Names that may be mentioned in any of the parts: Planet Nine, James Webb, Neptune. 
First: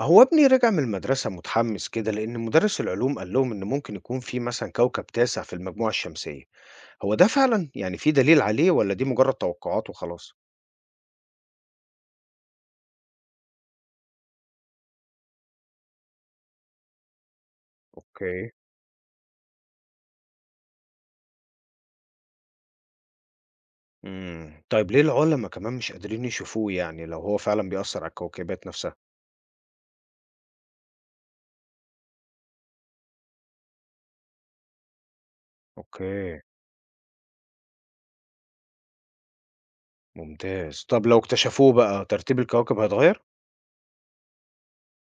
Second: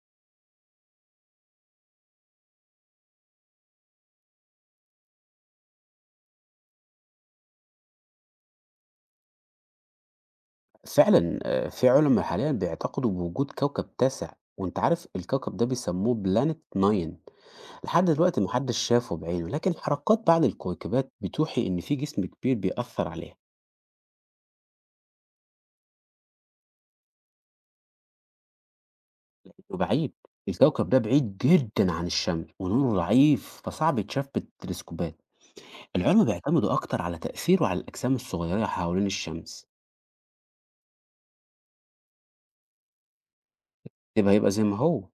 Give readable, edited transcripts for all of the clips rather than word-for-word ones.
هو ابني رجع من المدرسة متحمس كده لأن مدرس العلوم قال لهم إن ممكن يكون في مثلا كوكب تاسع في المجموعة الشمسية، هو ده فعلا يعني في دليل عليه ولا دي مجرد توقعات وخلاص؟ فعلًا في علما حاليًا بيعتقدوا بوجود كوكب تاسع، وأنت عارف الكوكب ده بيسموه Planet Nine. لحد دلوقتي ما اوكي. حدش شافه بعينه، لكن حركات بعض الكويكبات بتوحي إن في جسم كبير بيأثر عليها طيب، ليه العلماء كمان مش قادرين يشوفوه، يعني لو هو فعلا بيأثر على الكوكبات نفسها؟ وبعيد، الكوكب ده بعيد جدًا عن الشمس ونوره ضعيف فصعب يتشاف بالتلسكوبات، العلما اوكي. بيعتمدوا أكتر على تأثيره على الأجسام الصغيرة حوالين الشمس، ممتاز، طب لو اكتشفوه بقى ترتيب الكواكب هيتغير؟ يبقى هيبقى زي ما هو،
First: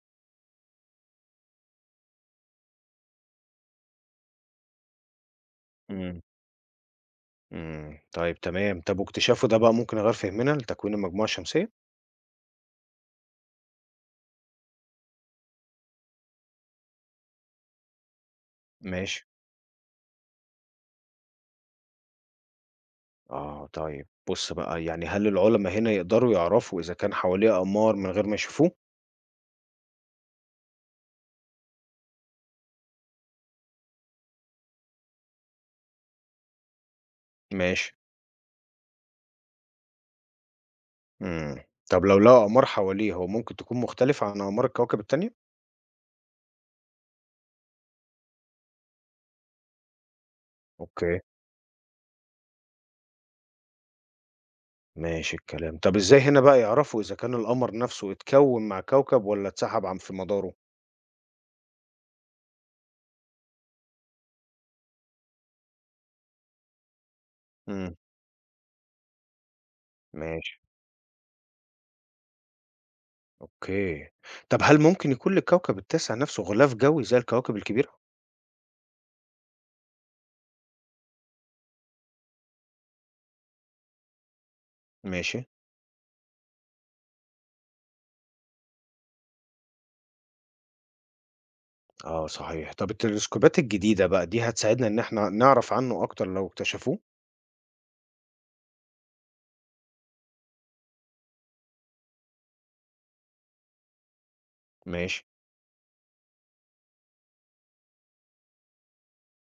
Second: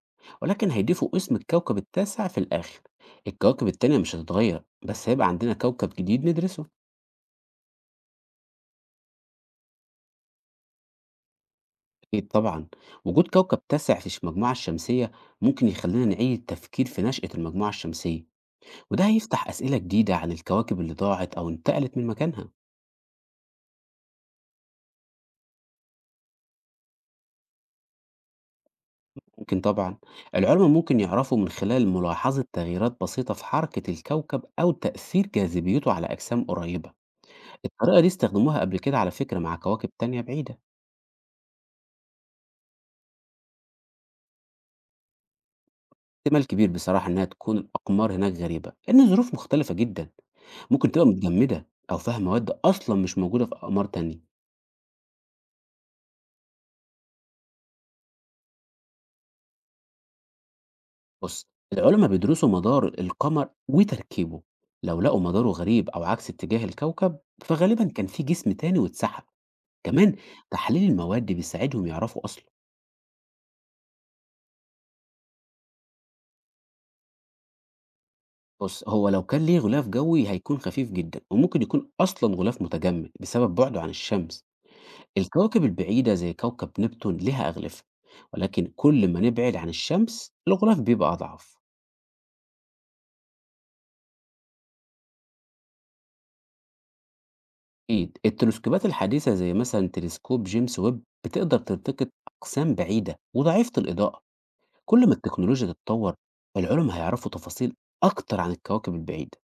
ولكن هيضيفوا اسم الكوكب التاسع في الآخر، الكواكب التانية مش هتتغير بس هيبقى عندنا كوكب امم جديد ندرسه. طيب تمام، طب واكتشافه ده بقى ممكن يغير فهمنا لتكوين المجموعة الشمسية؟ أكيد طبعًا، وجود كوكب تاسع في المجموعة الشمسية ممكن يخلّينا نعيد التفكير في نشأة المجموعة الشمسية، وده ماشي. هيفتح أسئلة جديدة عن الكواكب اللي ضاعت أو انتقلت من مكانها، آه، طيب بُص بقى، يعني هل العُلما هنا يقدروا يعرفوا إذا كان حواليه أقمار من غير ما يشوفوه؟ ممكن طبعًا. العلماء ممكن يعرفوا من خلال ملاحظة تغييرات بسيطة في حركة الكوكب أو تأثير جاذبيته على أجسام قريبة، ماشي. الطريقة دي استخدموها قبل كده على فكرة مع كواكب تانية بعيدة، إمم. طب لو لقوا أقمار حواليه هو ممكن تكون مختلفة عن أقمار الكواكب التانية؟ احتمال كبير بصراحة إنها تكون الأقمار هناك غريبة، لأن الظروف مختلفة جدًا، ممكن تبقى أوكي، متجمدة أو فيها مواد أصلًا مش موجودة في أقمار تانية. ماشي الكلام. طب إزاي هنا بقى يعرفوا إذا كان القمر نفسه اتكوّن مع كوكب والّا اتسحب عن في مداره؟ بص، العلماء بيدرسوا مدار القمر وتركيبه، لو لقوا مداره غريب أو عكس اتجاه الكوكب فغالبا إمم، كان في جسم تاني واتسحب، كمان ماشي، تحليل المواد بيساعدهم يعرفوا أصله. أوكي. طب هل ممكن يكون للكوكب التاسع نفسه غلاف جوي زي الكواكب الكبيرة؟ بص هو لو كان ليه غلاف جوي هيكون خفيف جدا وممكن يكون أصلا غلاف متجمد بسبب بعده عن الشمس. ماشي. الكواكب البعيدة زي كوكب نبتون لها أغلفة، ولكن كل ما نبعد عن الشمس الغلاف بيبقى أضعف. آه صحيح. طب التلسكوبات الجديدة بقى دي هتساعدنا إن إحنا نعرف عنه أكتر لو اكتشفوه؟ أكيد التلسكوبات الحديثة زي مثلا تلسكوب جيمس ويب بتقدر تلتقط أقسام بعيدة وضعيفة الإضاءة، كل ما ماشي. التكنولوجيا تتطور العلماء هيعرفوا تفاصيل أكتر عن الكواكب البعيدة.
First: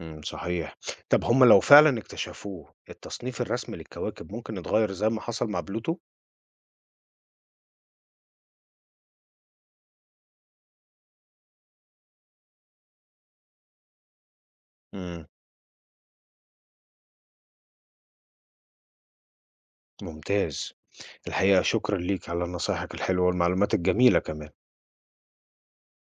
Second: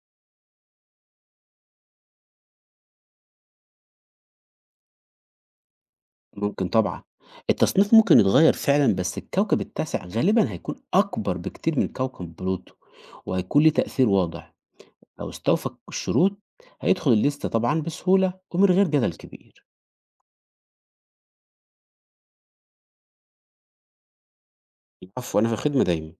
إمم، صحيح. طب هم لو فعلًا اكتشفوه، التصنيف الرسمي للكواكب ممكن يتغير زي ما حصل مع بلوتو؟ ممكن طبعا، التصنيف ممكن يتغير فعلا، بس الكوكب التاسع غالبا هيكون أكبر بكتير من كوكب بلوتو وهيكون ليه تأثير واضح، إمم، لو استوفى الشروط هيدخل الليستة طبعا بسهولة ومن غير جدل كبير. ممتاز. الحقيقة شكرًا ليك على نصايحك الحلوة والمعلومات الجميلة كمان. العفو، أنا في الخدمة دايما.